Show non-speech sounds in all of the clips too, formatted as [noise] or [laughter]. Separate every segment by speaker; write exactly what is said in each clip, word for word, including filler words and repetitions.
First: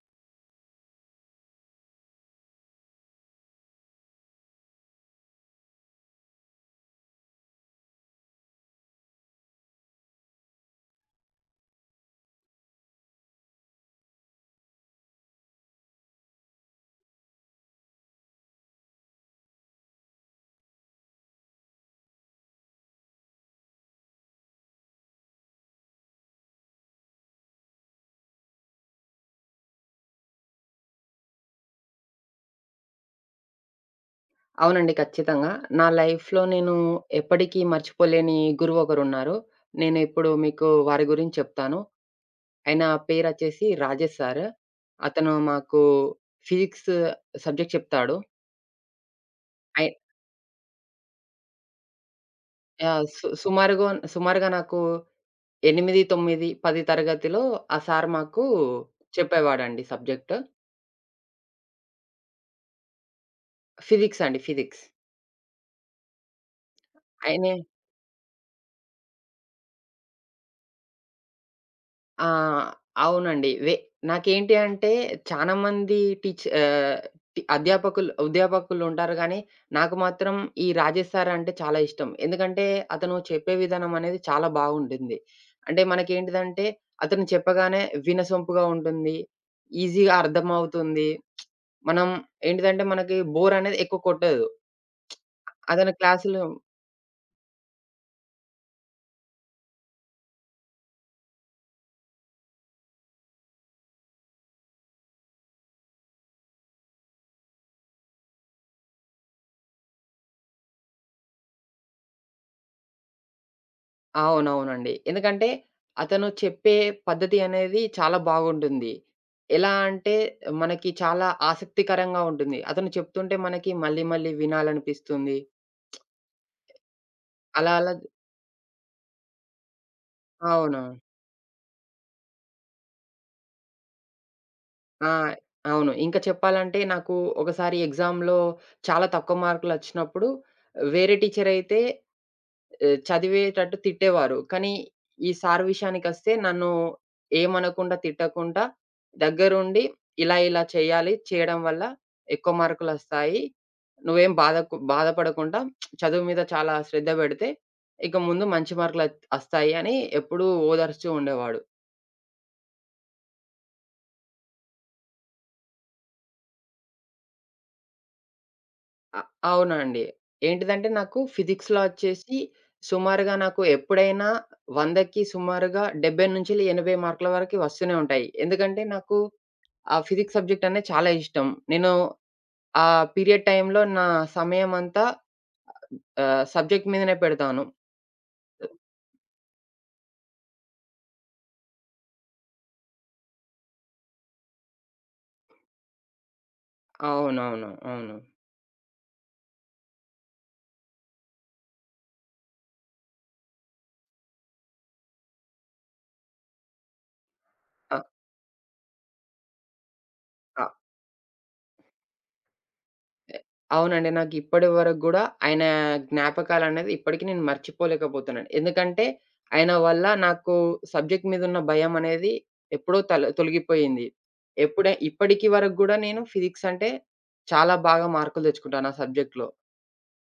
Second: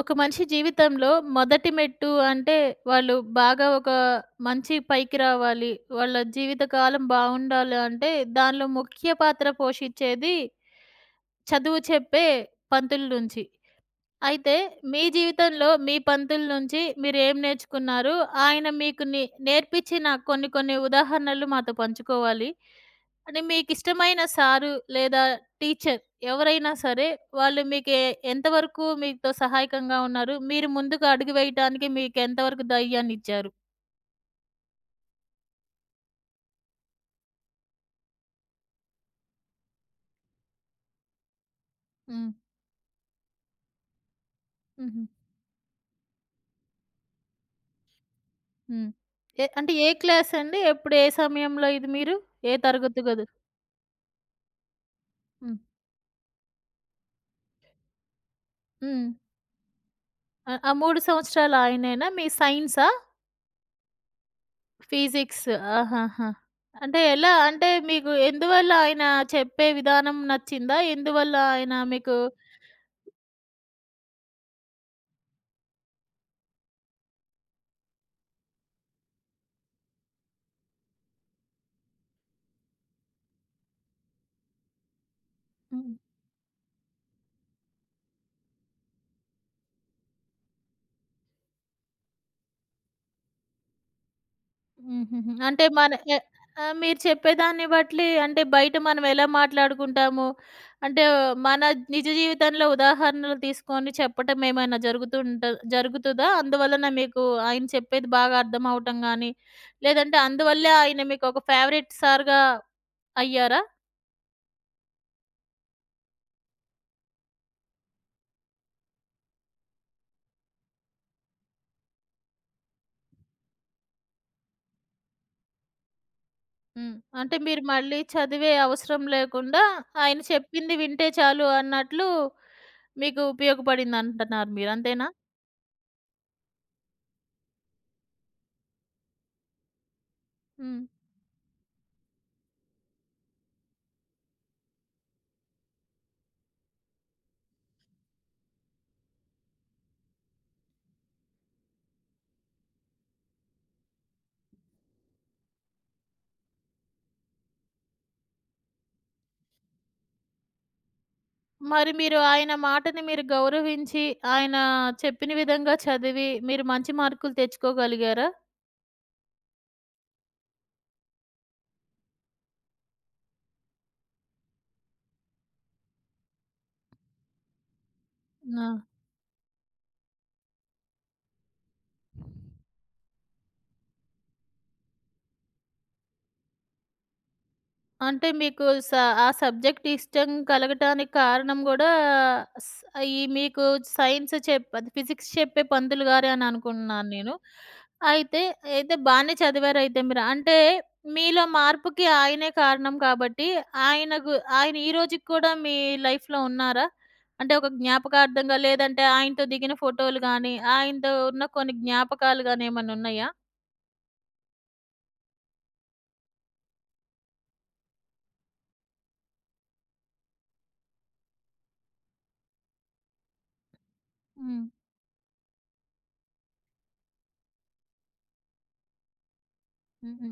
Speaker 1: ఒక మనిషి జీవితంలో మొదటి మెట్టు అంటే వాళ్ళు బాగా ఒక మంచి పైకి రావాలి. వాళ్ళ జీవితకాలం బావుండాలి అంటే దానిలో ముఖ్య పాత్ర పోషించేది చదువు చెప్పే పంతుల నుంచి. అయితే మీ జీవితంలో మీ పంతుల నుంచి మీరేం నేర్చుకున్నారు? ఆయన మీకు నే నేర్పించిన కొన్ని కొన్ని ఉదాహరణలు మాతో పంచుకోవాలి. అంటే మీకిష్టమైన సారు లేదా టీచర్ ఎవరైనా సరే, వాళ్ళు మీకు ఎ ఎంతవరకు మీతో సహాయకంగా ఉన్నారు? మీరు ముందుకు అడుగు వేయటానికి మీకు ఎంతవరకు ధైర్యాన్నిచ్చారు?
Speaker 2: అవునండి. ఖచ్చితంగా. నా లైఫ్‌లో నేను ఎప్పటికీ మర్చిపోలేని గురువు ఒకరున్నారు. నేను ఇప్పుడు మీకు వారి గురించి చెప్తాను.
Speaker 1: హ్మ్.
Speaker 2: ఆయన పేరచ్చేసి రాజేష్ సార్.
Speaker 1: హుహు.
Speaker 2: అతను మాకు ఫిజిక్స్ సబ్జెక్ట్ చెప్తాడు.
Speaker 1: హ్మ్. ఏ అంటే ఏ
Speaker 2: అయి
Speaker 1: క్లాస్ అండి? ఎప్పుడు ఏ సమయంలో ఇది మీరు? ఏ తరగతి
Speaker 2: ఆహ్,
Speaker 1: గదు?
Speaker 2: సు సుమారుగా సుమారుగా నాకు
Speaker 1: హ్మ్.
Speaker 2: ఎనిమిది, తొమ్మిది, పది తరగతిలో ఆ సార్ మాకు
Speaker 1: హ్మ్.
Speaker 2: చెప్పేవాడండి సబ్జెక్ట్.
Speaker 1: ఆ! ఆ మూడు సంవత్సరాలు ఆయనేనా? మీ సైన్సా?
Speaker 2: ఫిజిక్స్ అండి. ఫిజిక్స్.
Speaker 1: ఫిజిక్స్. ఆహాహా! అంటే ఎలా?
Speaker 2: ఆయనే
Speaker 1: అంటే మీకు ఎందువల్ల ఆయన చెప్పే విధానం నచ్చిందా? ఎందువల్ల ఆయన మీకు?
Speaker 2: ఆ! అవునండి. వె నాకేంటి అంటే చాలా మంది టీచ్ ఆహ్, టి అధ్యాపకులు ఉద్యాపకులుంటారు గానీ, నాకు మాత్రం ఈ రాజేష్ సార్ అంటే చాలా ఇష్టం. ఎందుకంటే అతను చెప్పే విధానం అనేది చాలా బాగుంటుంది. అంటే
Speaker 1: హ్మ్.
Speaker 2: మనకేంటిదంటే అతను చెప్పగానే వినసొంపుగా ఉంటుంది. ఈజీగా అర్థమవుతుంది. మనం ఏంటిదంటే మనకి బోర్ అనేది ఎక్కువ కొట్టదు.
Speaker 1: హుహుహు. అంటే మన
Speaker 2: అతని
Speaker 1: ఎ
Speaker 2: క్లాసులు
Speaker 1: ఆహ్, మీరు చెప్పేదాన్ని బట్టి అంటే బయట మనం ఎలా మాట్లాడుకుంటాము, అంటే మన నిజ జీవితంలో ఉదాహరణలు తీసుకొని చెప్పటం ఏమైనా జరుగుతుంట జరుగుతదా? అందువలన మీకు ఆయన చెప్పేది బాగా అర్థం అవ్వటం గాని, లేదంటే అందువల్లే ఆయన మీకు ఒక ఫేవరెట్ సార్‌గా అయ్యారా?
Speaker 2: అవునవునండి. ఎందుకంటే అతను చెప్పే పద్ధతి అనేది చాలా బాగుంటుంది. ఎలా అంటే మనకి చాలా ఆసక్తికరంగా ఉంటుంది. అతను చెప్తుంటే మనకి మళ్ళీ మళ్ళీ వినాలనిపిస్తుంది.
Speaker 1: హ్మ్. అంటే మీరు
Speaker 2: అలా అలా
Speaker 1: మళ్ళీ చదివే అవసరం లేకుండా ఆయన చెప్పింది
Speaker 2: అవును.
Speaker 1: వింటే చాలు అన్నట్లు మీకు ఉపయోగపడిందంటున్నారు మీరు. అంతేనా?
Speaker 2: ఆ! అవును. ఇంకా చెప్పాలంటే నాకు ఒకసారి ఎగ్జామ్‌లో చాలా తక్కువ మార్కులొచ్చినప్పుడు
Speaker 1: హ్మ్.
Speaker 2: వేరే టీచరయితే ఆహ్, చదివేటట్టు తిట్టేవారు. కానీ, ఈ సార్ విషయానికొస్తే నన్ను ఏమనకుండా, తిట్టకుండా దగ్గరుండి ఇలా, ఇలా చేయాలి. చేయడం వల్ల ఎక్కువ మార్కులొస్తాయి. నువ్వేం బాధకు బాధపడకుండా చదువు మీద చాలా శ్రద్ధ పెడితే, ఇక ముందు మంచి మార్కులత్ అస్తాయి అని ఎప్పుడూ ఓదారుస్తూ ఉండేవాడు.
Speaker 1: మరి మీరు ఆయన మాటని మీరు గౌరవించి, ఆయన చెప్పిన విధంగా చదివి, మీరు మంచి మార్కులు తెచ్చుకోగలిగారా?
Speaker 2: అ అవునండి. ఏంటిదంటే నాకు ఫిజిక్స్‌లో వచ్చేసి సుమారుగా నాకు ఎప్పుడైనా వందకి సుమారుగా డెబ్బై నుంచి ఎనభై మార్కుల వరకి వస్తూనే ఉంటాయి.
Speaker 1: ఆ!
Speaker 2: ఎందుకంటే నాకు ఆ! ఫిజిక్స్ సబ్జెక్ట్ అనేది చాలా ఇష్టం. నేను ఆ పీరియడ్ టైమ్‌లో నా సమయమంతా ఆహ్, సబ్జెక్ట్ మీదనే పెడతాను.
Speaker 1: అంటే మీకు స ఆ సబ్జెక్ట్ ఇష్టం కలగటానికి కారణం గూడా స్ ఈ మీకు సైన్స్ చెప్ అది ఫిజిక్స్ చెప్పే పంతులు గారే అని అనుకుంటున్నాను నేను.
Speaker 2: అవునవును. అవును.
Speaker 1: అయితే, అయితే బానే చదివారయితే మీరు. అంటే మీలో మార్పుకి ఆయనే కారణం కాబట్టి ఆయనకు ఆయన ఈ రోజుకి కూడా మీ లైఫ్‌లో ఉన్నారా? అంటే ఒక
Speaker 2: అ
Speaker 1: జ్ఞాపకార్థంగా లేదంటే ఆయనతో దిగిన ఫోటోలు గానీ,
Speaker 2: అ
Speaker 1: ఆయనతో ఉన్న కొన్ని జ్ఞాపకాలు గానీ ఏమన్నున్నాయా?
Speaker 2: అవునండి. నాకు ఇప్పటి వరకు గూడా ఆయన జ్ఞాపకాలనేది ఇప్పటికి నేను మర్చిపోలేకపోతున్నాను. ఎందుకంటే, ఆయన వల్ల నాకు సబ్జెక్ట్ మీదున్న భయమనేది ఎప్పుడో తల తొలగిపోయింది.
Speaker 1: హ్మ్.
Speaker 2: ఎప్పుడే ఇప్పటికి వరకు గూడా నేను ఫిజిక్స్ అంటే చాలా బాగా మార్కులు తెచ్చుకుంటాను ఆ సబ్జెక్ట్‌లో.
Speaker 1: హుహు.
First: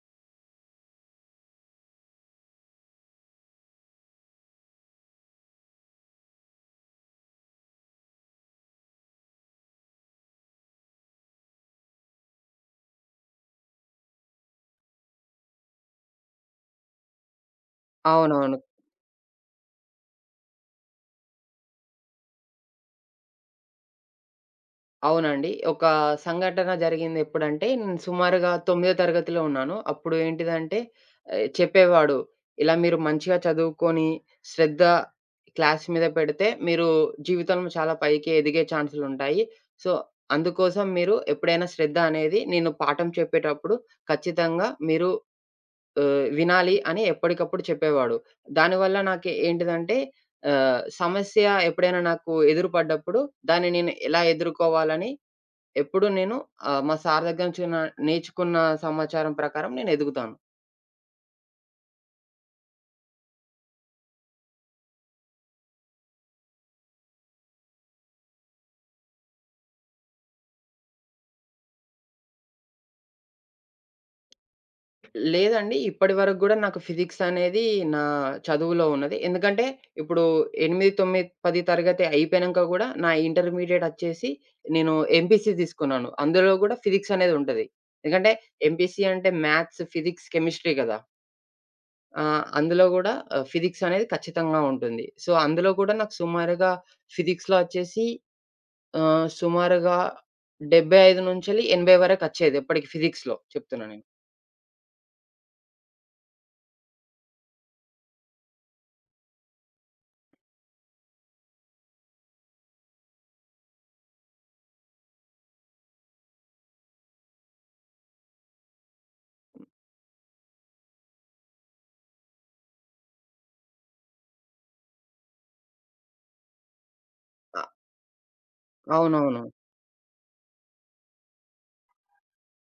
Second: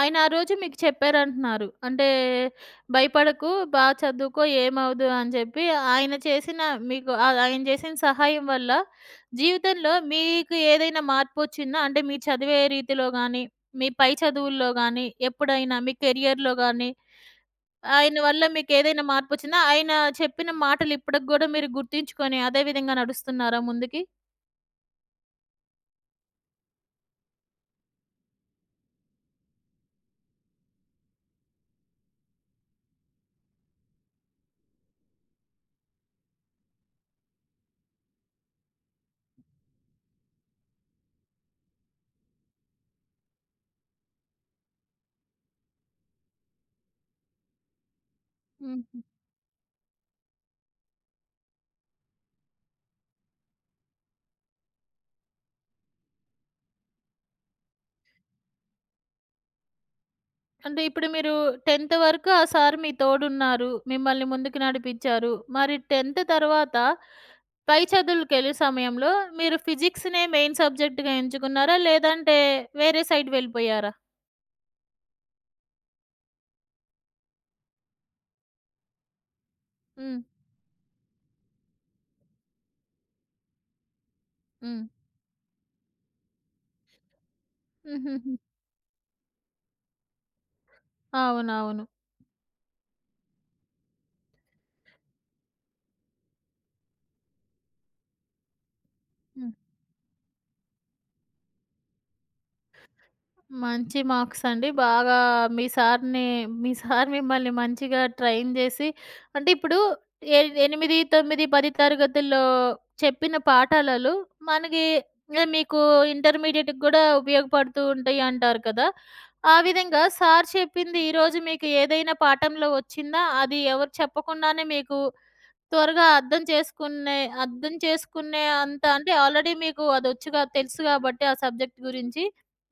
Speaker 1: ఆయన ఆ రోజు మీకు చెప్పారంటున్నారు. అంటే భయపడకు, బా చదువుకో ఏమవ్వదు అని చెప్పి ఆయన చేసిన మీకు ఆహ్, ఆయన చేసిన సహాయం వల్ల జీవితంలో మీకు ఏదైనా మార్పొచ్చిందా? అంటే మీరు చదివే రీతిలో గాని, మీ పై చదువుల్లో గాని, ఎప్పుడైనా మీ కెరియర్‌లో గాని, ఆయన వల్ల
Speaker 2: అవునవును.
Speaker 1: మీకేదైనా మార్పొచ్చిందా? ఆయన చెప్పిన మాటలు ఇప్పటికి గూడా మీరు గుర్తుంచుకొని అదే విధంగా నడుస్తున్నారా ముందుకి?
Speaker 2: అవునండి. ఒక సంఘటన జరిగిందెప్పుడంటే, నేను సుమారుగా తొమ్మిదో తరగతిలో ఉన్నాను. అప్పుడు ఏంటిదంటే, ఆహ్, చెప్పేవాడు, "ఇలా మీరు మంచిగా చదువుకొని, శ్రద్ధ క్లాస్ మీద పెడితే, మీరు జీవితంలో చాలా పైకి ఎదిగే ఛాన్సులుంటాయి. సో, అందుకోసం మీరు ఎప్పుడైనా శ్రద్ధ అనేది నేను పాఠం చెప్పేటప్పుడు ఖచ్చితంగా మీరు ఆహ్, వినాలి" అని ఎప్పటికప్పుడు చెప్పేవాడు. దానివల్ల
Speaker 1: హ్మ్.
Speaker 2: నాకు ఏంటిదంటే, ఆహ్, సమస్య ఎప్పుడైనా నాకు ఎదురుపడ్డప్పుడు, దాన్ని నేను ఎలా ఎదుర్కోవాలని ఎప్పుడు నేను ఆహ్, మా సార్ దగ్గర నుంచి న నేర్చుకున్న సమాచారం ప్రకారం నేను ఎదుగుతాను.
Speaker 1: అంటే ఇప్పుడు మీరు టెన్త్ వరకు ఆ సార్ మీ తోడున్నారు. మిమ్మల్ని ముందుకు నడిపిచ్చారు. మరి టెన్త్ తర్వాత పై చదువులకెళ్ళే సమయంలో మీరు ఫిజిక్స్‌నే మెయిన్ సబ్జెక్ట్‌గా ఎంచుకున్నారా? లేదంటే వేరే సైడ్ వెళ్ళిపోయారా?
Speaker 2: లేదండి ఇప్పటి వరకు గూడా నాకు ఫిజిక్స్ అనేది నా చదువులో ఉన్నది. ఎందుకంటే
Speaker 1: హ్మ్.
Speaker 2: ఇప్పుడు ఎనిమిది, తొమ్మిది, పది తరగతి అయిపోయినంక గూడా నా ఇంటర్మీడియేట్ అచ్చేసి
Speaker 1: హ్మ్.
Speaker 2: నేను ఎంపీసీ తీసుకున్నాను. అందులో గూడా ఫిజిక్స్ అనేది ఉంటది.
Speaker 1: [laughs]
Speaker 2: ఎందుకంటే
Speaker 1: హుహుహు.
Speaker 2: ఎంపీసీ అంటే మ్యాథ్స్, ఫిజిక్స్, కెమిస్ట్రీ గదా!
Speaker 1: అవునవును.
Speaker 2: ఆహ్, అందులో గూడా ఆహ్, ఫిజిక్స్ అనేది ఖచ్చితంగా ఉంటుంది. సో, అందులో కూడా నాకు సుమారుగా ఫిజిక్స్‌లో అచ్చేసి ఆహ్,
Speaker 1: హ్మ్.
Speaker 2: సుమారుగా డెబ్బై ఐదు నుంచెల్లి ఎనభై వరకచ్చేది ఎప్పటికి ఫిజిక్స్‌లో చెప్తున్నా
Speaker 1: మంచి
Speaker 2: నేను.
Speaker 1: మార్క్స్ అండి. బాగా మీ సార్‌ని మీ సార్ మిమ్మల్ని మంచిగా ట్రైన్ జేసి అంటే ఇప్పుడు ఎ ఎనిమిది, తొమ్మిది, పది తరగతుల్లో చెప్పిన పాఠాలలో మనకి ఆహ్, మీకు ఇంటర్మీడియేట్‌కి గూడా ఉపయోగపడుతూ ఉంటాయి అంటారు కదా! ఆ విధంగా సార్ చెప్పింది ఈరోజు మీకు ఏదైనా పాఠంలో వచ్చిందా? అది ఎవరు చెప్పకుండానే మీకు త్వరగా అర్థం చేసుకునే
Speaker 2: అ
Speaker 1: అర్థం చేసుకునే అంత అంటే
Speaker 2: అవునవును.
Speaker 1: ఆల్రెడీ మీకు అదొచ్చు గా తెలుసు గాబట్టి ఆ సబ్జెక్ట్ గురించి.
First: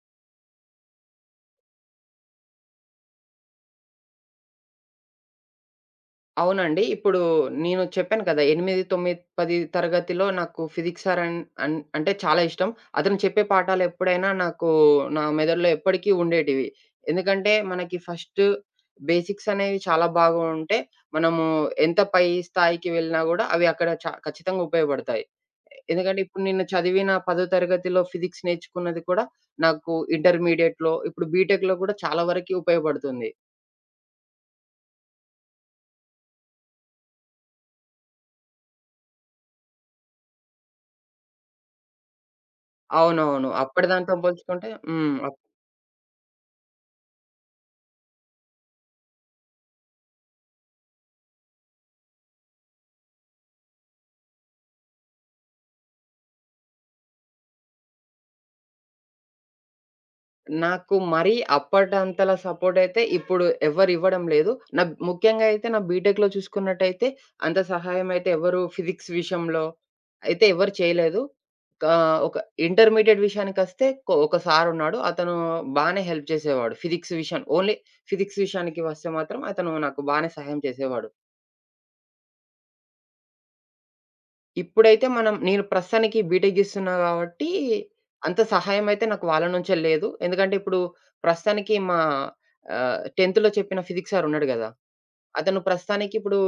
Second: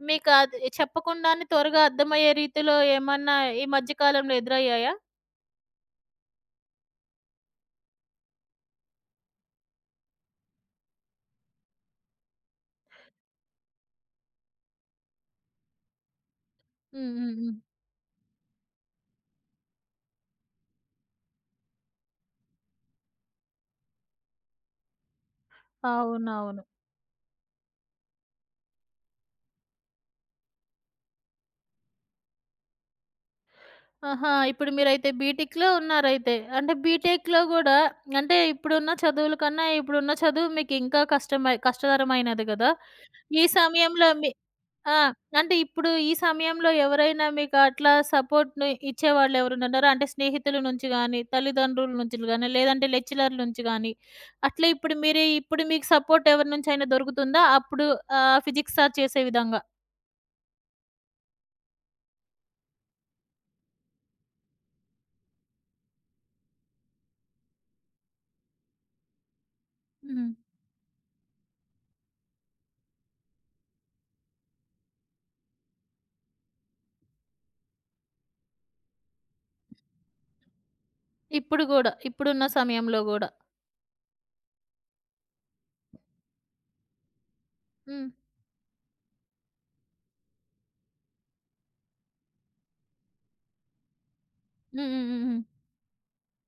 Speaker 1: మీకు అది చెప్పకుండానే త్వరగా అర్థమయ్యే రీతిలో ఏమన్నా ఈ మధ్య కాలంలో ఎదురయ్యాయా?
Speaker 2: అవునండి. ఇప్పుడు నేను చెప్పాను కదా! ఎనిమిది, తొమ్మిది, పది తరగతిలో నాకు ఫిజిక్స్ సార్ అన్ అన్ అంటే చాలా ఇష్టం. అతను చెప్పే పాఠాలెప్పుడైనా నాకు నా మెదడులో ఎప్పటికీ ఉండేటివి.
Speaker 1: హ్మ్. హ్మ్.
Speaker 2: ఎందుకంటే
Speaker 1: హ్మ్.
Speaker 2: మనకి ఫస్ట్ బేసిక్స్ అనేవి చాలా బాగా ఉంటే, మనము ఎంత పై స్థాయికి వెళ్ళినా గూడా అవి అక్కడ చ ఖచ్చితంగా ఉపయోగపడతాయి. ఎందుకంటే ఇప్పుడు
Speaker 1: అవునవును.
Speaker 2: నేను చదివిన పది తరగతిలో ఫిజిక్స్ నేర్చుకున్నది కూడా నాకు ఇంటర్మీడియేట్‌లో, ఇప్పుడు బీటెక్‌లో కూడా చాలా వరకి ఉపయోగపడుతుంది.
Speaker 1: ఆహా! ఇప్పుడు మీరైతే బీటెక్‌లో ఉన్నారైతే. అంటే బీటెక్‌లో గూడా అంటే ఇప్పుడున్న చదువుల కన్నా ఇప్పుడున్న చదువు మీకింకా కష్టమై కష్టతరమైనది గదా! ఈ
Speaker 2: అవునవును.
Speaker 1: సమయంలో
Speaker 2: అప్పటిదాంతో
Speaker 1: మీ
Speaker 2: పోల్చుకుంటే
Speaker 1: ఆ!
Speaker 2: హ్మ్.
Speaker 1: అంటే ఇప్పుడు ఈ సమయంలో ఎవరైనా మీకు అట్లా సపోర్ట్‌ని ఇచ్చేవాళ్ళు ఎవరైనా ఉన్నారా? అంటే స్నేహితుల నుంచి గాని, తల్లిదండ్రుల నుంచి గాని, లేదంటే లెక్చరర్‌ల నుంచి గాని, అట్లా ఇప్పుడు మీరే ఇప్పుడు మీకు సపోర్ట్ ఎవరి నుంచైనా దొరుకుతుందా? అప్పుడు ఆహ్, ఫిజిక్స్ సార్ చేసే విధంగా.
Speaker 2: నాకు మరీ అప్పటంతలా సపోర్టయితే ఇప్పుడు ఎవ్వరివ్వడం లేదు. నా ముఖ్యంగా అయితే నా బీటెక్‌లో చూసుకున్నట్టయితే అంత సహాయం అయితే ఎవరు ఫిజిక్స్ విషయంలో
Speaker 1: హ్మ్.
Speaker 2: అయితే ఎవరు చేయలేదు. కా ఒక ఇంటర్మీడియేట్ విషయానికొస్తే కొ ఒక సారున్నాడు. అతను బానే హెల్ప్ చేసేవాడు. ఫిజిక్స్ విషయం ఓన్లీ ఫిజిక్స్ విషయానికి వస్తే మాత్రం అతను నాకు బానే సహాయం చేసేవాడు.
Speaker 1: ఇప్పుడు గూడా, ఇప్పుడున్న సమయంలో గూడా.
Speaker 2: ఇప్పుడైతే మనం నేను ప్రస్తుతానికి బీటెక్ చేస్తున్నా కాబట్టి,
Speaker 1: హ్మ్.
Speaker 2: అంత సహాయం అయితే నాకు వాళ్ళ నుంచే లేదు. ఎందుకంటే ఇప్పుడు ప్రస్తుతానికి మా ఆహ్, 10థ్‌లో చెప్పిన ఫిజిక్స్ సార్ ఉన్నాడు గదా!
Speaker 1: హ్మ్. హ్మ్. హ్మ్. హ్మ్.
Speaker 2: అతను ప్రస్తుతానికి ఇప్పుడు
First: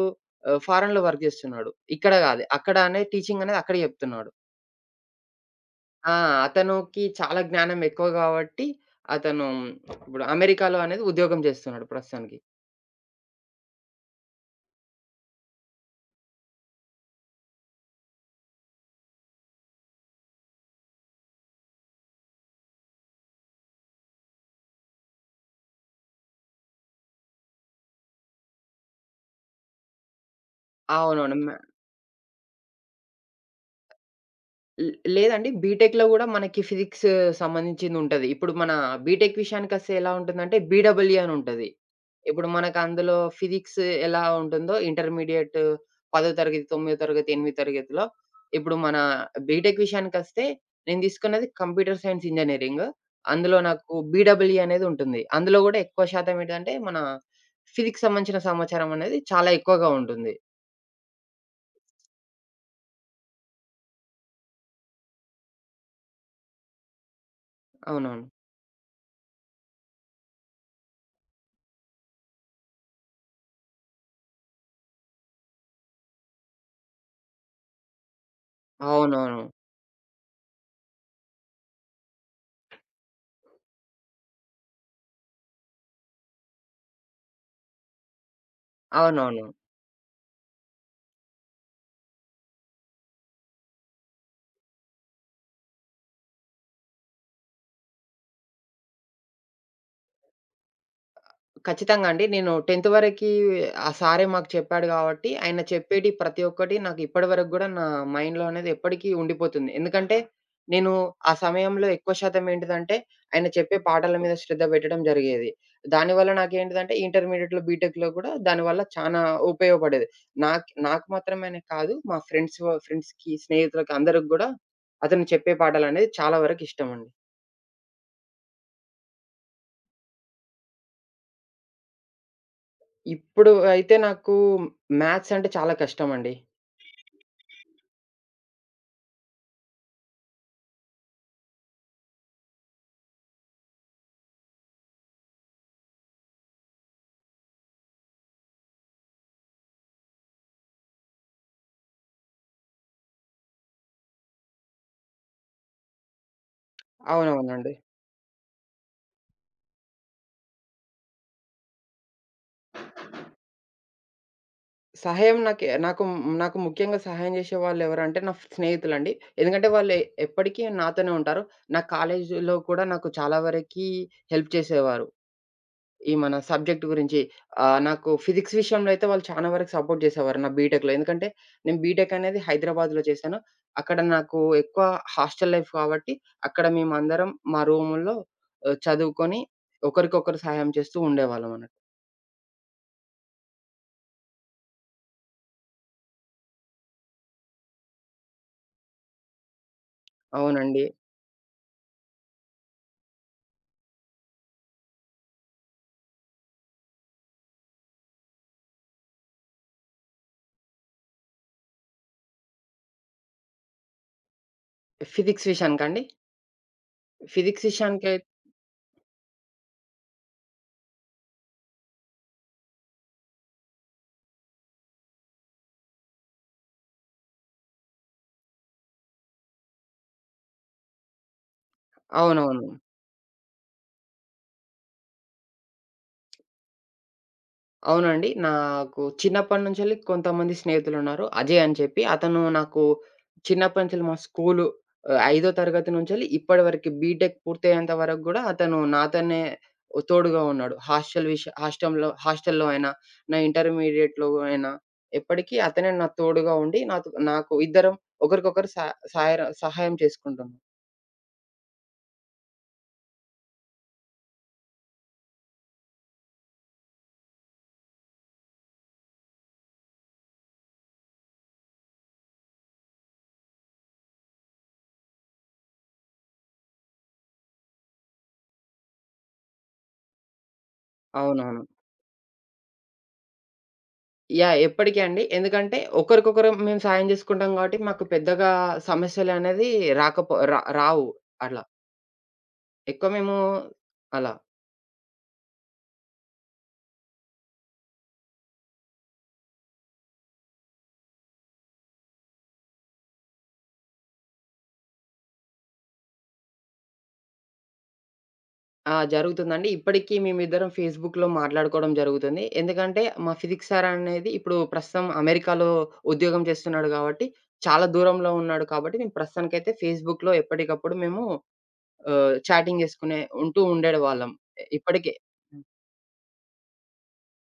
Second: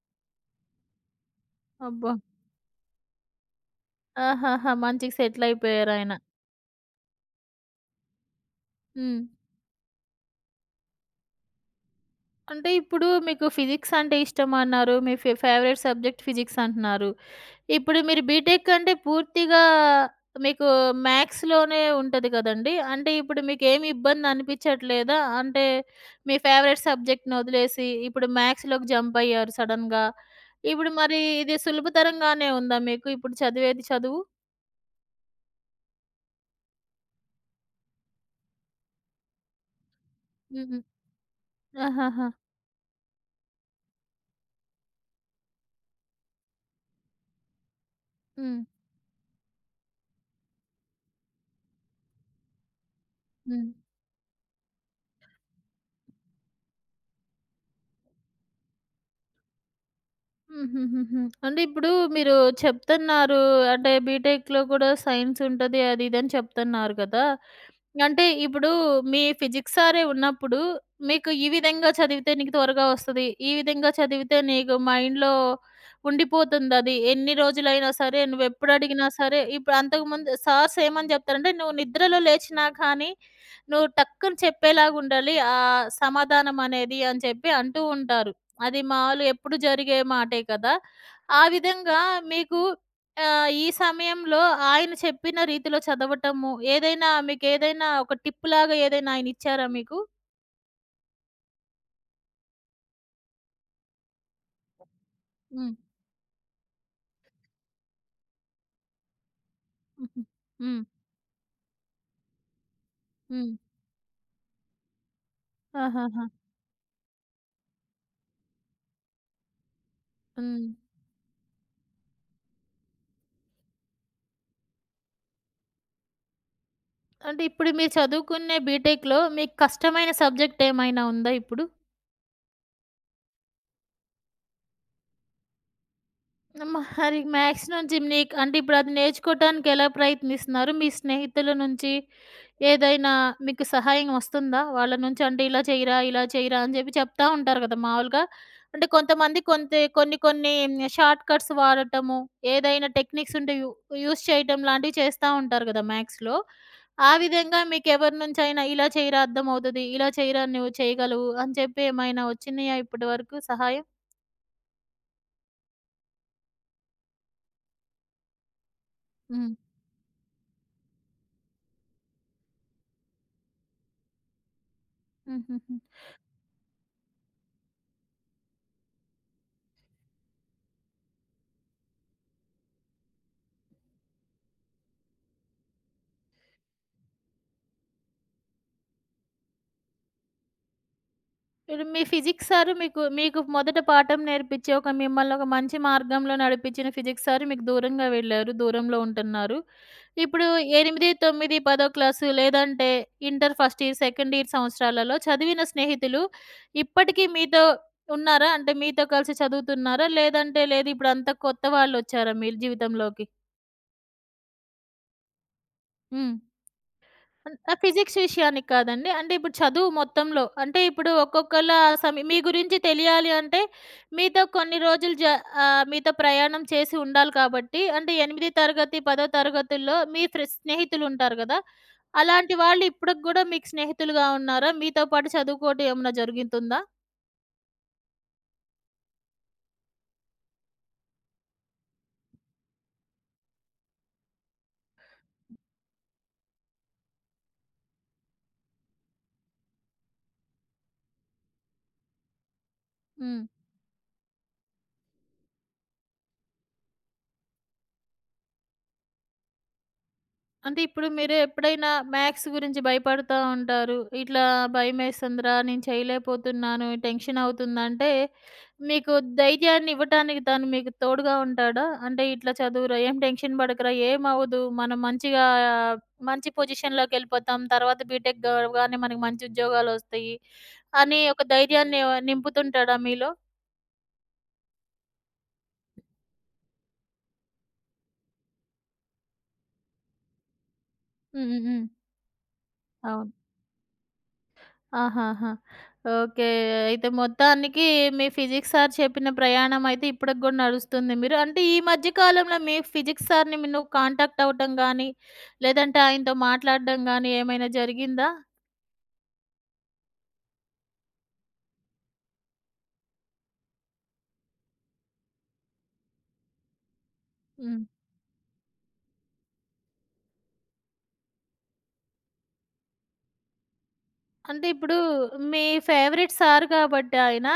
Speaker 2: ఆహ్, ఫారెన్‌లో వర్క్ జేస్తున్నాడు.
Speaker 1: అబ్బా!
Speaker 2: ఇక్కడ గాదు. అక్కడ అనే టీచింగ్ అనేది అక్కడే జెప్తున్నాడు.
Speaker 1: ఆహాహా! మంచిగా సెటిల్ అయిపోయారాయన.
Speaker 2: ఆ! అతనుకి చాలా జ్ఞానం ఎక్కువ గాబట్టి,
Speaker 1: హ్మ్.
Speaker 2: అతను ఇప్పుడు అమెరికాలో అనేది ఉద్యోగం జేస్తున్నాడు ప్రస్తుతానికి.
Speaker 1: అంటే ఇప్పుడు మీకు ఫిజిక్స్ అంటే ఇష్టమన్నారు. మీ ఫే ఫేవరెట్ సబ్జెక్ట్ ఫిజిక్స్ అంటున్నారు. ఇప్పుడు మీరు బీటెక్ అంటే పూర్తిగా మీకు మ్యాథ్స్‌లోనే ఉంటది కదండీ! అంటే ఇప్పుడు మీకేమి ఇబ్బంది అనిపించట్లేదా? అంటే మీ ఫేవరెట్ సబ్జెక్ట్‌ని వదిలేసి ఇప్పుడు మ్యాథ్స్‌లోకి జంప్ అయ్యారు సడెన్‌గా. ఇప్పుడు మరి
Speaker 2: అవునవును. మ
Speaker 1: ఇది సులభతరంగానే ఉందా మీకు ఇప్పుడు చదివేది చదువు?
Speaker 2: ల్ లేదండి. బీటెక్‌లో గూడా మనకి ఫిజిక్స్ సంబంధించిందుంటది. ఇప్పుడు మన బీటెక్ విషయానికొస్తే ఎలా ఉంటుందంటే
Speaker 1: హుహు.
Speaker 2: బీడబల్ఈ అని ఉంటది.
Speaker 1: ఆహాహా!
Speaker 2: ఇప్పుడు మనకు అందులో ఫిజిక్స్ ఎలా ఉంటుందో ఇంటర్మీడియేట్ పదో తరగతి, తొమ్మిదో తరగతి, ఎనిమిదో తరగతిలో
Speaker 1: హ్మ్.
Speaker 2: ఇప్పుడు మన బీటెక్ విషయానికొస్తే నేను తీసుకున్నది కంప్యూటర్ సైన్స్ ఇంజినీరింగ్. అందులో
Speaker 1: హ్మ్.
Speaker 2: నాకు బీడబల్ఈ అనేది ఉంటుంది. అందులో గూడా ఎక్కువ శాతం ఏంటిదంటే మన ఫిజిక్స్ సంబంధించిన సమాచారం అనేది చాలా ఎక్కువగా ఉంటుంది.
Speaker 1: హుహుహుహు. అంటే ఇప్పుడు మీరు చెప్తన్నారు అంటే బీటెక్‌లో కూడా సైన్స్ ఉంటది అది ఇది అని చెప్తన్నారు కదా! అంటే
Speaker 2: అవునవును.
Speaker 1: ఇప్పుడు మీ ఫిజిక్స్ సారే ఉన్నప్పుడు, మీకు ఈ విధంగా చదివితే నీకు త్వరగా వస్తది. ఈ విధంగా చదివితే నీకు మైండ్‌లో ఉండిపోతుందది. ఎన్ని రోజులైనా సరే, నువ్వెప్పుడడిగినా సరే,
Speaker 2: అవునవును.
Speaker 1: ఇప్పుడు అంతకుముందు సార్స్ ఏమని చెప్తారంటే, "నువ్వు నిద్రలో లేచినా కానీ, నువ్వు టక్కున చెప్పేలాగుండాలి ఆ సమాధానం అనేది" అని చెప్పి అంటూ ఉంటారు. అది మాములు
Speaker 2: అవునవును.
Speaker 1: ఎప్పుడు జరిగే మాటే కదా! ఆ విధంగా మీకు ఆహ్, ఈ సమయంలో ఆయన చెప్పిన రీతిలో చదవటము, ఏదైనా మీకేదైనా ఒక టిప్‌లాగా ఏదైనా ఆయనిచ్చారా మీకు?
Speaker 2: ఖచ్చితంగా అండి. నేను టెంత్ వరకి ఆ సారే మాకు చెప్పాడు గాబట్టి, ఆయన
Speaker 1: హ్మ్.
Speaker 2: చెప్పేటి ప్రతి ఒక్కటి నాకు ఇప్పటి వరకు గూడా నా మైండ్‌లో అనేది ఎప్పటికీ ఉండిపోతుంది. ఎందుకంటే,
Speaker 1: హుహు. హ్మ్.
Speaker 2: నేను ఆ సమయంలో ఎక్కువ శాతం ఏంటిదంటే, ఆయన
Speaker 1: హ్మ్.
Speaker 2: చెప్పే పాఠాల మీద శ్రద్ధ పెట్టడం జరిగేది.
Speaker 1: ఆహాహా!
Speaker 2: దానివల్ల నాకేంటిదంటే, ఇంటర్మీడియేట్‌లో, బీటెక్‌లో గూడా దానివల్ల చానా ఉపయోగపడేది.
Speaker 1: హ్మ్.
Speaker 2: నాక్ నాకు మాత్రమనే కాదు, మా ఫ్రెండ్స్ వ ఫ్రెండ్స్‌కి, స్నేహితులకి అందరికి గూడా అతను చెప్పే పాఠాలనేవి చాలా వరకు ఇష్టమండి.
Speaker 1: అంటే ఇప్పుడు మీరు చదువుకునే బీటెక్‌లో మీకు కష్టమైన సబ్జెక్ట్ ఏమైనా ఉందా ఇప్పుడు?
Speaker 2: ఇప్పుడు అయితే నాకు మ్యాథ్స్ అంటే చాలా కష్టమండి.
Speaker 1: మరి మ్యాథ్స్ నుంచి నీకు అంటే ఇప్పుడు అది నేర్చుకోవటానికి ఎలా ప్రయత్నిస్తున్నారు? మీ స్నేహితుల నుంచి ఏదైనా మీకు సహాయం వస్తుందా? వాళ్ళ నుంచి అంటే ఇలా చేయరా, ఇలా చేయరా అని చెప్పి చెప్తా ఉంటారు కదా! మామూలుగా అంటే కొంతమంది కొంత కొన్ని కొన్ని షార్ట్ కట్స్ వాడటము, ఏదైనా టెక్నిక్స్ ఉంటే యూ యూజ్ చేయటం లాంటివి చేస్తా ఉంటారు కదా మ్యాథ్స్‌లో. ఆ విధంగా
Speaker 2: అవునవునండి.
Speaker 1: మీకు ఎవరి నుంచైనా ఇలా చేయరా అర్థమవుతది, ఇలా చేయరా నువ్వు చేయగలవు అని చెప్పి ఏమైనా వచ్చినాయా ఇప్పటి వరకు సహాయం?
Speaker 2: సహాయం నాకే నాకు నాకు ముఖ్యంగా సహాయం జేసేవాళ్ళెవరంటే నా స్నేహితులండి.
Speaker 1: హ్మ్.
Speaker 2: ఎందుకంటే వాళ్ళు ఎ- ఎప్పటికీ నాతోనే ఉంటారు. నా కాలేజీలో కూడా నాకు చాలా వరకి హెల్ప్ చేసేవారు.
Speaker 1: హుహుహు.
Speaker 2: ఈ మన సబ్జెక్ట్ గురించి ఆహ్, నాకు ఫిజిక్స్ విషయంలో అయితే వాళ్ళు చానా వరకు సపోర్ట్ చేసేవారు నా బీటెక్‌లో. ఎందుకంటే నేను బీటెక్ అనేది హైదరాబాద్‌లో చేశాను. అక్కడ నాకు ఎక్కువ హాస్టల్ లైఫ్ కాబట్టి అక్కడ మేమందరం మా రూముల్లో ఆహ్, చదువుకొని ఒకరికొకరు సహాయం చేస్తూ ఉండేవాళ్ళమన్నట్టు.
Speaker 1: ఇప్పుడు మీ ఫిజిక్స్ సారు మీకు మీకు మొదట పాఠం నేర్పించి, ఒక మిమ్మల్ని ఒక మంచి మార్గంలో నడిపించిన ఫిజిక్స్ సారు మీకు దూరంగా వెళ్లారు. దూరంలో ఉంటున్నారు. ఇప్పుడు
Speaker 2: అవునండి.
Speaker 1: ఎనిమిది, తొమ్మిది, పదో క్లాసు లేదంటే inter first year, second year సంవత్సరాలలో చదివిన స్నేహితులు ఇప్పటికీ మీతో ఉన్నారా? అంటే మీతో కలిసి చదువుతున్నారా? లేదంటే లేదు ఇప్పుడంతా కొత్త వాళ్ళొచ్చారా మీరు జీవితంలోకి?
Speaker 2: ఫిజిక్స్ విషయానికా అండి?
Speaker 1: హ్మ్. అన్
Speaker 2: ఫిజిక్స్
Speaker 1: ఆ!
Speaker 2: విషయానికై
Speaker 1: ఫిజిక్స్ విషయానికి కాదండి. అంటే ఇప్పుడు చదువు మొత్తంలో. అంటే ఇప్పుడు ఒక్కొక్కళ్ళ సమి మీ గురించి తెలియాలి అంటే మీతో కొన్ని రోజులు జ ఆహ్, మీతో ప్రయాణం చేసి ఉండాలి కాబట్టి అంటే ఎనిమిది తరగతి, పదో తరగతుల్లో మీ ఫ్రె స్నేహితులుంటారు గదా! అలాంటి
Speaker 2: అవునవును.
Speaker 1: వాళ్ళు ఇప్పటికి గూడా మీకు స్నేహితులుగా ఉన్నారా? మీతో పాటు చదువుకోవటం ఏమన్నా జరుగుతుందా?
Speaker 2: అవునండి. నాకు చిన్నప్పటి నుంచెల్లి కొంతమంది స్నేహితులున్నారు. అజయ్ అని చెప్పి అతను నాకు చిన్నప్పటి నుంచెల్లి మా స్కూలు ఆహ్, ఐదు తరగతి నుంచెల్లి ఇప్పటి వరకి బీటెక్ పూర్తయ్యేంత వరకు గూడా అతను నాతోనే ఓ తోడుగా ఉన్నాడు. హాస్టల్ విష హాస్టంలో హాస్టల్‌లో అయినా, నా
Speaker 1: హ్మ్.
Speaker 2: ఇంటర్మీడియేట్‌లో అయినా ఎప్పటికీ అతనే నా తోడుగా ఉండి నాతో నాకు ఇద్దరం ఒకరికొకరు సహ సహాయర సహాయం చేసుకుంటాం.
Speaker 1: అంటే ఇప్పుడు మీరు ఎప్పుడైనా మ్యాథ్స్ గురించి భయపడతా ఉంటారు. ఇట్లా భయమేస్తుందిరా! నేను చేయలేకపోతున్నాను. టెన్షన్ అవుతుందంటే, మీకు ధైర్యాన్ని ఇవ్వటానికి తను మీకు తోడుగా ఉంటాడా? అంటే ఇట్లా చదువురా! ఏం టెన్షన్ పడకురా! ఏమవ్వదు. మనం మంచిగా మంచి పొజిషన్‌లోకెళ్ళిపోతాం. తర్వాత బీటెక్ అవ్వగానే మనకు మంచి ఉద్యోగాలొస్తాయి. అని ఒక
Speaker 2: అవునవును.
Speaker 1: ధైర్యాన్ని నింపుతుంటాడా మీలో?
Speaker 2: యాహ్! ఎప్పటికి అండి. ఎందుకంటే ఒకరికొకరం మేము సాయం జేసుకుంటాం గాబట్టి, మాకు పెద్దగా సమస్యలనేది రాకపో రా రావు
Speaker 1: హ్మ్. హ్మ్.
Speaker 2: అట్లా.
Speaker 1: హ్మ్.
Speaker 2: ఎక్కువ
Speaker 1: అవును.
Speaker 2: మేము అలా.
Speaker 1: ఆహాహా! ఓకే. అయితే మొత్తానికి మీ ఫిజిక్స్ సార్ చెప్పిన ప్రయాణం అయితే ఇప్పటికి గూడా నడుస్తుంది. మీరు అంటే ఈ మధ్య కాలంలో మీ ఫిజిక్స్ సార్‌ని మీ నువ్వు కాంటాక్ట్ అవ్వటం గానీ, లేదంటే ఆయనతో మాట్లాడడం గానీ ఏమైనా జరిగిందా?
Speaker 2: ఆ! జరుగుతుందండి. ఇప్పటికి మేమిద్దరం ఫేస్‌బుక్‌లో మాట్లాడుకోవడం జరుగుతుంది. ఎందుకంటే, మా ఫిజిక్స్ సార్ అనేది ఇప్పుడు ప్రస్తుతం అమెరికాలో ఉద్యోగం చేస్తున్నాడు గాబట్టి,
Speaker 1: హ్మ్.
Speaker 2: చాలా దూరంలో ఉన్నాడు కాబట్టి, మేము ప్రస్తుతానికైతే ఫేస్‌బుక్‌లో ఎప్పటికప్పుడు మేము ఆహ్, చాటింగ్ జేసుకునే ఉంటూ ఉండేవాళ్ళం.
Speaker 1: అంటే ఇప్పుడు
Speaker 2: ఇప్పటికే.
Speaker 1: మీ ఫేవరెట్ సార్ కాబట్టి ఆయన,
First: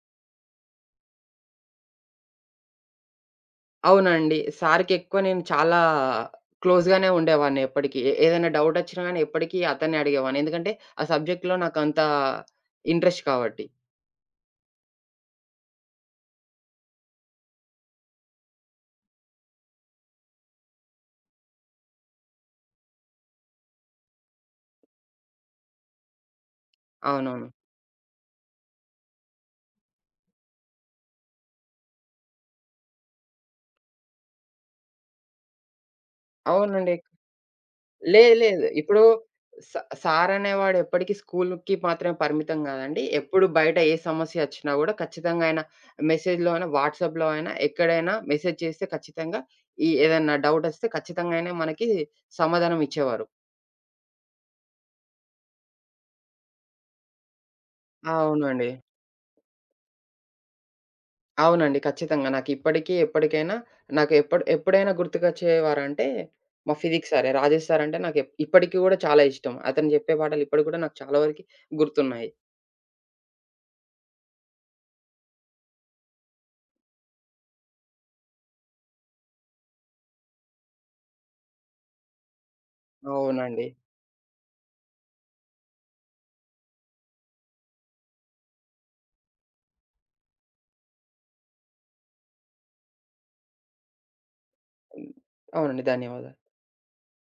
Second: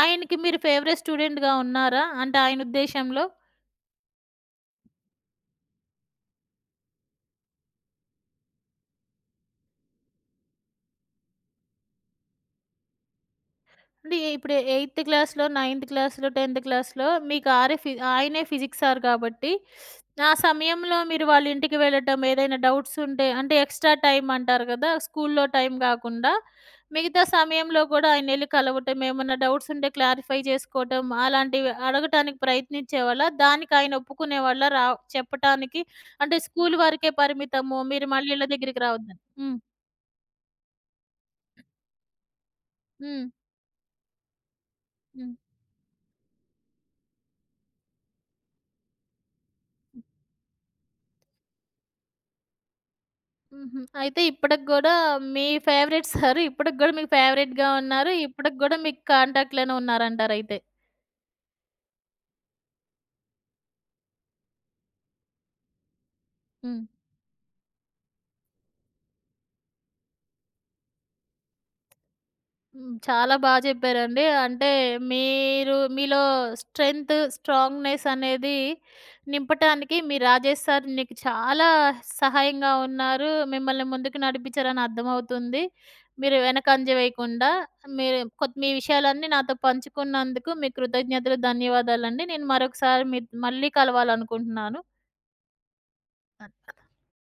Speaker 1: ఆయనకి మీరు ఫేవరెట్ స్టూడెంట్‌గా ఉన్నారా? అంటే ఆయన ఉద్దేశంలో?
Speaker 2: అవునండి. సార్‌కెక్కువ నేను చాలా క్లోజ్‌గానే ఉండేవాడిని ఎప్పటికి. ఏ ఏదైనా డౌటొచ్చినా గానీ ఎప్పటికీ అతన్నే అడిగేవాడిని. ఎందుకంటే, ఆ సబ్జెక్ట్‌లో నాకంత ఇంట్రెస్ట్ కాబట్టి.
Speaker 1: అంటే ఇప్పుడు ఎయిత్ క్లాస్‌లో, నైన్త్ క్లాస్‌లో, టెన్త్ క్లాస్‌లో మీకు ఆరే ఫి ఆయనే ఫిజిక్స్ సార్ కాబట్టి, ఆ సమయంలో మీరు వాళ్ళ ఇంటికి వెళ్ళటం, ఏదైనా డౌట్స్ ఉంటే అంటే ఎక్స్‌ట్రా టైమ్ అంటారు కదా! స్కూల్‌లో టైం గాకుండా, మిగతా
Speaker 2: అవునవును.
Speaker 1: సమయంలో కూడా ఆయనెళ్లి కలవటం, ఏమన్నా డౌట్స్ ఉంటే క్లారిఫై చేసుకోవటం, అలాంటివి అడగటానికి ప్రయత్నించేవాళ్ళా? దానికి ఆయన ఒప్పుకునేవాళ్ళా? రా చెప్పటానికి? అంటే స్కూల్
Speaker 2: అవునండి.
Speaker 1: వరకే పరిమితము. మీరు మళ్ళీ
Speaker 2: లేదు,
Speaker 1: ఈళ్ళ
Speaker 2: లేదు.
Speaker 1: దగ్గరికి
Speaker 2: ఇప్పుడు
Speaker 1: రావద్దని. హ్మ్.
Speaker 2: స సారనేవాడు ఎప్పటికి స్కూలుకి మాత్రమే పరిమితం గాదండి.
Speaker 1: హ్మ్.
Speaker 2: ఎప్పుడు బయట ఏ సమస్యొచ్చినా గూడా
Speaker 1: హ్మ్.
Speaker 2: ఖచ్చితంగా ఆయన మెసేజ్‌లో అయినా, వాట్సాప్‌లో అయినా, ఎక్కడైనా మెసేజ్ చేస్తే ఖచ్చితంగా ఈ ఏదన్నా డౌటొస్తే ఖచ్చితంగా ఆయనే మనకి సమాధానం ఇచ్చేవారు.
Speaker 1: హుహు. అయితే ఇప్పటికి గూడా మీ ఫేవరెట్ సారు ఇప్పటికి గూడా మీకు ఫేవరెట్‌గా ఉన్నారు. ఇప్పటికి
Speaker 2: అవునండి.
Speaker 1: గూడా మీకు కాంటాక్ట్‌లోనే ఉన్నారంటారయితే.
Speaker 2: అవునండి. ఖచ్చితంగా. నాకిప్పటికీ, ఎప్పటికైనా నాకు ఎప్పుడు ఎప్పుడైనా గుర్తుకొచ్చేవారంటే, మా
Speaker 1: హ్మ్.
Speaker 2: ఫిజిక్స్ సారే. రాజేష్ సార్ అంటే నాకు ఎప్ ఇప్పటికి గూడా చాలా ఇష్టం. అతను జెప్పే పాటలు ఇప్పటికి గూడా నాకు చాలా వరకి గుర్తున్నాయి.
Speaker 1: హ్మ్. చాలా బా చెప్పారండి. అంటే మీరు మీలో స్ట్రెంత్, స్ట్రాంగ్‌నెస్ అనేది నింపటానికి మీ రాజేష్ సార్ నీకు చాలా సహాయంగా ఉన్నారు.
Speaker 2: అవునండి.
Speaker 1: మిమ్మల్ని ముందుకు నడిపించారని అర్థమవుతుంది. మీరు వెనకంజ వేయకుండా మీరు కొత్ మీ విషయాలన్నీ నాతో పంచుకున్నందుకు మీకు కృతజ్ఞతలు, ధన్యవాదాలండి. నేను మరొకసారి మీత్ మళ్ళీ కలవాలనుకుంటున్నాను.
Speaker 2: హ్మ్. అవునండి. ధన్యవాదాలు.